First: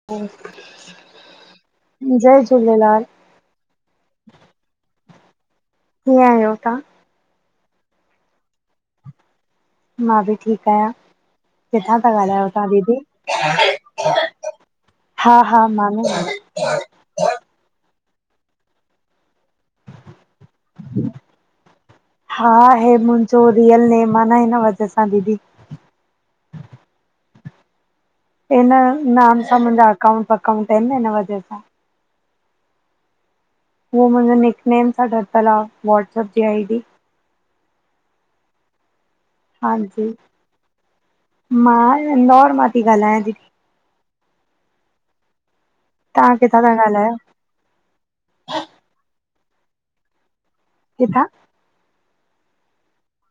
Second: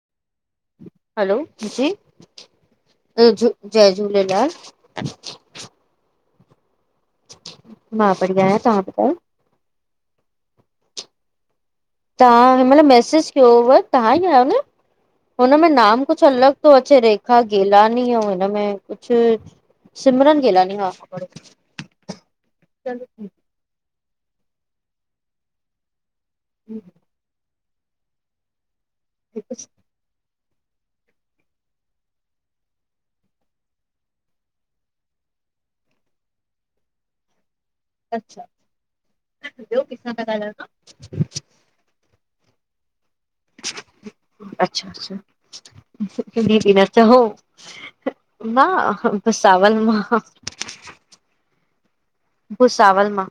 [inaudible] हलो जी, जय झूलेलाल, जय झूलेलाल कीअं आहियो तहां? मां बढ़िया आहियां, तव्हां ॿुधायो? मां बि ठीकु आहियां। किथां था तहां ॻाल्हायो हिन तव्हां मइल दीदी? मैसेज कयो हो, तव्हां ई आहियो न? हा हुन हा में माने नाम कुझु अलॻि थो अचे, रे रेखा गेलानी ऐं हिनमें कुछ सिमरन गेलानी। हा च [inaudible] हिंयरन महिमान आहिन न जी वजह सां दीदी। हम [inaudible] इन नाम सां मुंहिंजा अकाउंट वकाउंट आहिन न, हिन वजह सां। हु मुंहिंजो निकनेम सां ठरतलु आ व्हाट्सअप जी आई डी। अच्छा, ॿियो हांजी। किथां ता ॻाल्हायो तां? मां, इंदौर मां ती ॻाल्हायां दीदी। अच्छा -अच्छा, तव्हां बि किथां बिह था न त ॻाल्हायो? हो मां भूसावल मां। कित्था? भुसावल मां।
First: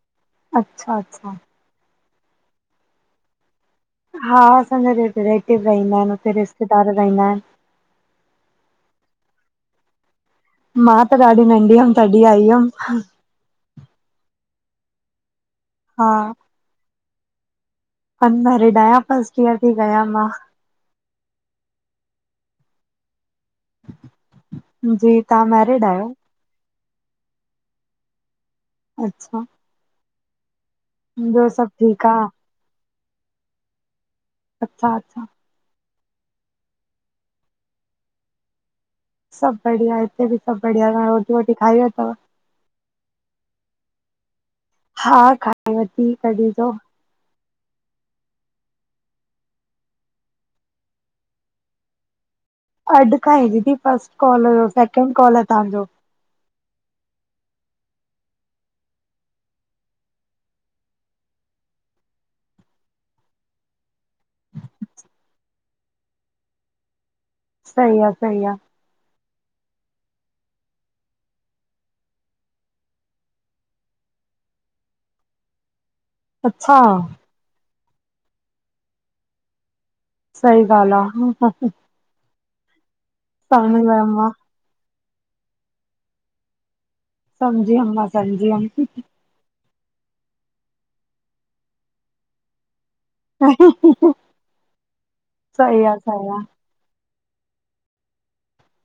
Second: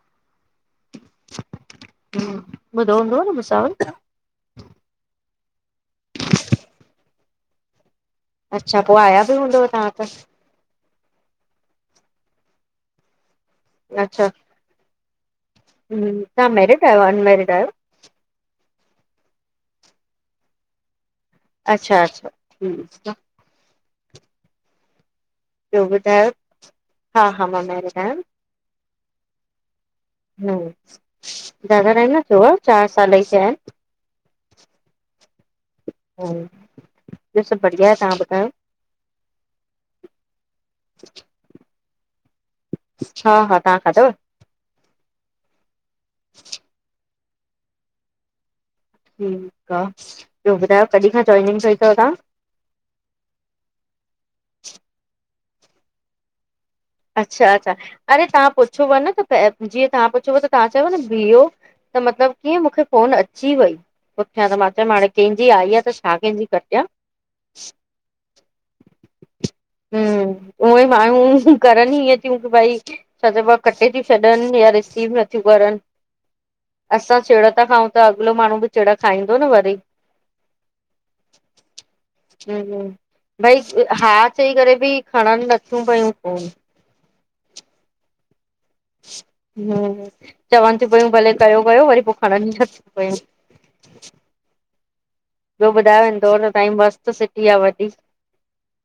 अच्छा- अच्छा हम्म, ॿुधो हूंदुव न भूसांवल। हा असांजा रिलेटिव रहींदा हिनि हुते रिश्तेदार रहींदा इनि अच्छा, पो आया बि हूंदव तहां त? मां त ॾाढी नंढीं हम तॾी आई हम। अच्छा। हम्म, हा तहां मैरिड आहियो अनमैरिड आहियो? अनमेरिड आहियां, फर्स्ट ईयर ती कयां मां। अच्छा -अच्छा ठीक आ। जी तहां मैरि ॿियो ॿुधायो, हा- हा मां मैरिड आहियां। अच्छा। हम्म, ॿियो सभु ज्यादा ठीकु टाईम न थियो आ चार साल ई थिया हिनि। अच्छा -अच्छा हुं ॿियो सभु बढ़िया आहे, तहां ॿुधायो? सभु बढ़िया हिते बि सभु बढ़िया, तहां रोटी वोटी खाई वरतव। हा हा तहां खादव? हा खाई वठी कॾीजो। ठीक आ, ॿियो ॿुधायो कॾी खां ज्वाइनिंग कई तव तहां? अॼु खां ई दीदी, फर्स्ट कॉल हुयो सैकेंड कॉल आ तहांजो। अच्छा -अच्छा अरे तहां पुछुव न त जीअं तहां पुछियो पिया त तहां चयुव न बिह्यो त मतिलबु कीअं मुखे फोन अची वई। पुठियां त मां चयमि हाणें केहिजी आई आ त छा कंहिंजी कटियां सही आ - सही आ हम्म, उहोई मायूं करनि ई इयें तियूं की भई छा चएबो आ कटे तियूं छॾनि या रिसीव नथियूं करनि अच्छा असां चिड़ ता खाऊं त अॻिलो माण्हूं बि चिड़ खाईंदो न वरी। सही ॻाल्हि आ हुं भई समझ हा वयम मां चई करे बि खणनि नथियूं पयूं फोन समझी यम मां समझी व्यम। हम्म, चवनि तियूं पयूं भले कयो -कयो वरी पो खणनि नथियूं पयूं हा हंसने की आवाज़ ॿियो ॿुधायो, आ इंदौर त तांहियी मस्तु सिटी आ वॾी।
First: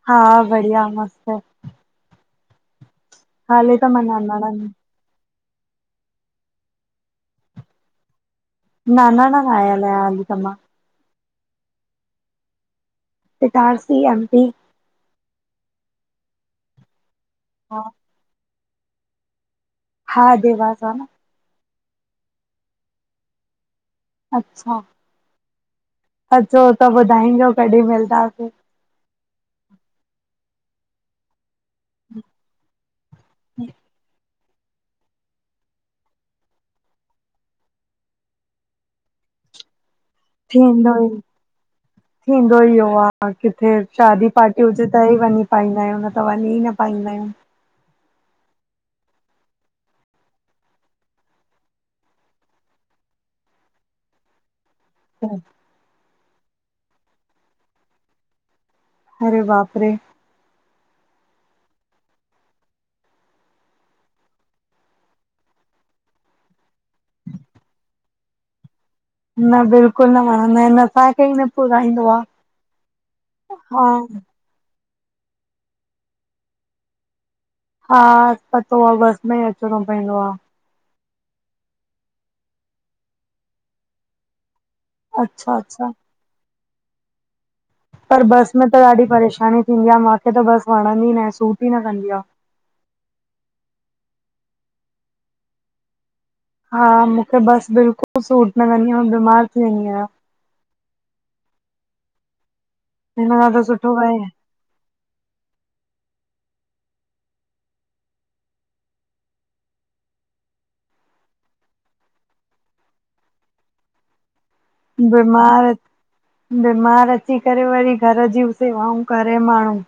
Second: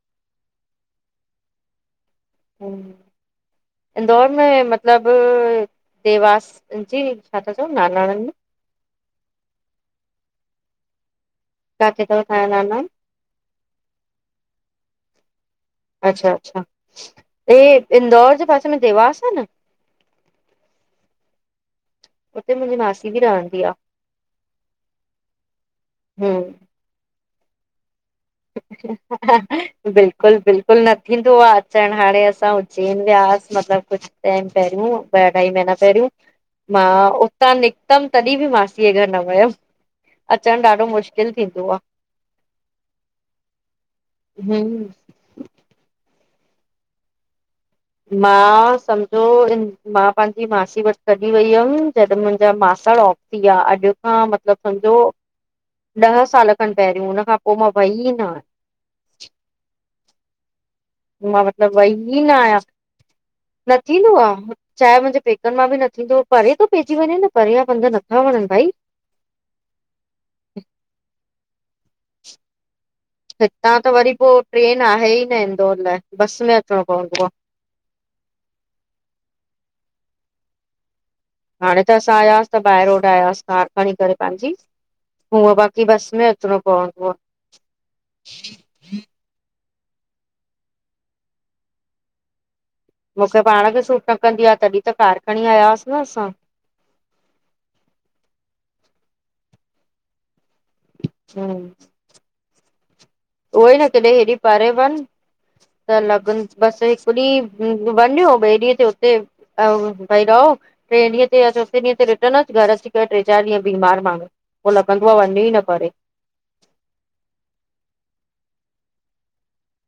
हा बढ़िया मस्त हाली त मां इंदौर नानाणा में मत मतलबु, देवास जी छा था चओ नांनांणनि में नानाणन आयल आहियां हाली त मां। काथे तव तहां या नानाणा? Itarsi M P. अच्छा -अच्छा हे हा इंदौर जे पासे में देवास आ न? हा देवास आ न। उते मुंहिंजी मासी बि रहंदी आ। अच्छा हम्म अचो त ॿुधाईजों कॾहिं मिलदासीं। बिल्कुल बिल्कुल न थींदो आहे अचण हाणे असां। देन व्यास मतलब कुछ टाइम पहरियूं ॿ अढाई महीना पहरियूं। मां उतां निकतम तॾहिं बि मासींय घर न वयम्। थींदो ई आ थींदो ई हो आ। आऊ किथे शादी पार्टी हुजे त हम्म ई वञी पाईंदायूं न त वञी न पाईंदायूं। न सम्झो इन। मां पांजी मासी वट तढी वई हुयम जॾ मुंहिंजा मासड़ ऑफ थीया अॼु खां मतलब समझो। हा। ॾह साल खन पहिरियों हुन खां पो मां वई न आयां। अरे वापरे। मां मतलब वई न आयां, न थींदो आ। चाहे मुंहिंजे पेकन मां बि न थींदो परे थो पइजी वञे न परे ज पंध नथा वणन भाई। न बिल्कुल न वणंदा आहिन असांखे ई न पुराईंदो आ। हितां हा त वरी पो ट्रेन आहे ई न इंदौर ला बस में अचणो पवंदो आ। हा, पतो आ बस में ई अचणो पयंदो आ। हाणे त असां आयासीं त ॿाहिर रोड आयास कार खणी करे पंहिंजी। हूअं अच्छा बाक़ी अच्छा बस में अचणो पवंदो आ। पर बस में त ॾाढी परेशानी थींदी आ माँखे त बस वणंदी न आहे सूट ई न कंदी आ। मूंखे पाण खे सूट न कंदी आ तॾहिं त कार खणी आयांस न असां। हा मूंखे बस बिल्कुल सूट नकदीयां मां बीमार थी वेंदी आहियां। हं। हिन खां त उहो ई न सुठो कॾे आहे हेेरी परे वन। त ल लगन बस हिकॾीं हुं वञो ॿिए ॾींहं ते हुते। आऊ भाईरव। ट्रे ॾींहं या चोथेॾींहं ते रिटर्न घर अची करे ट्रे चार ॾींह बीमार मांण्हूँ। बीमार। बीमार अची करे वरी घर जी सेवाऊं करे माण्हू।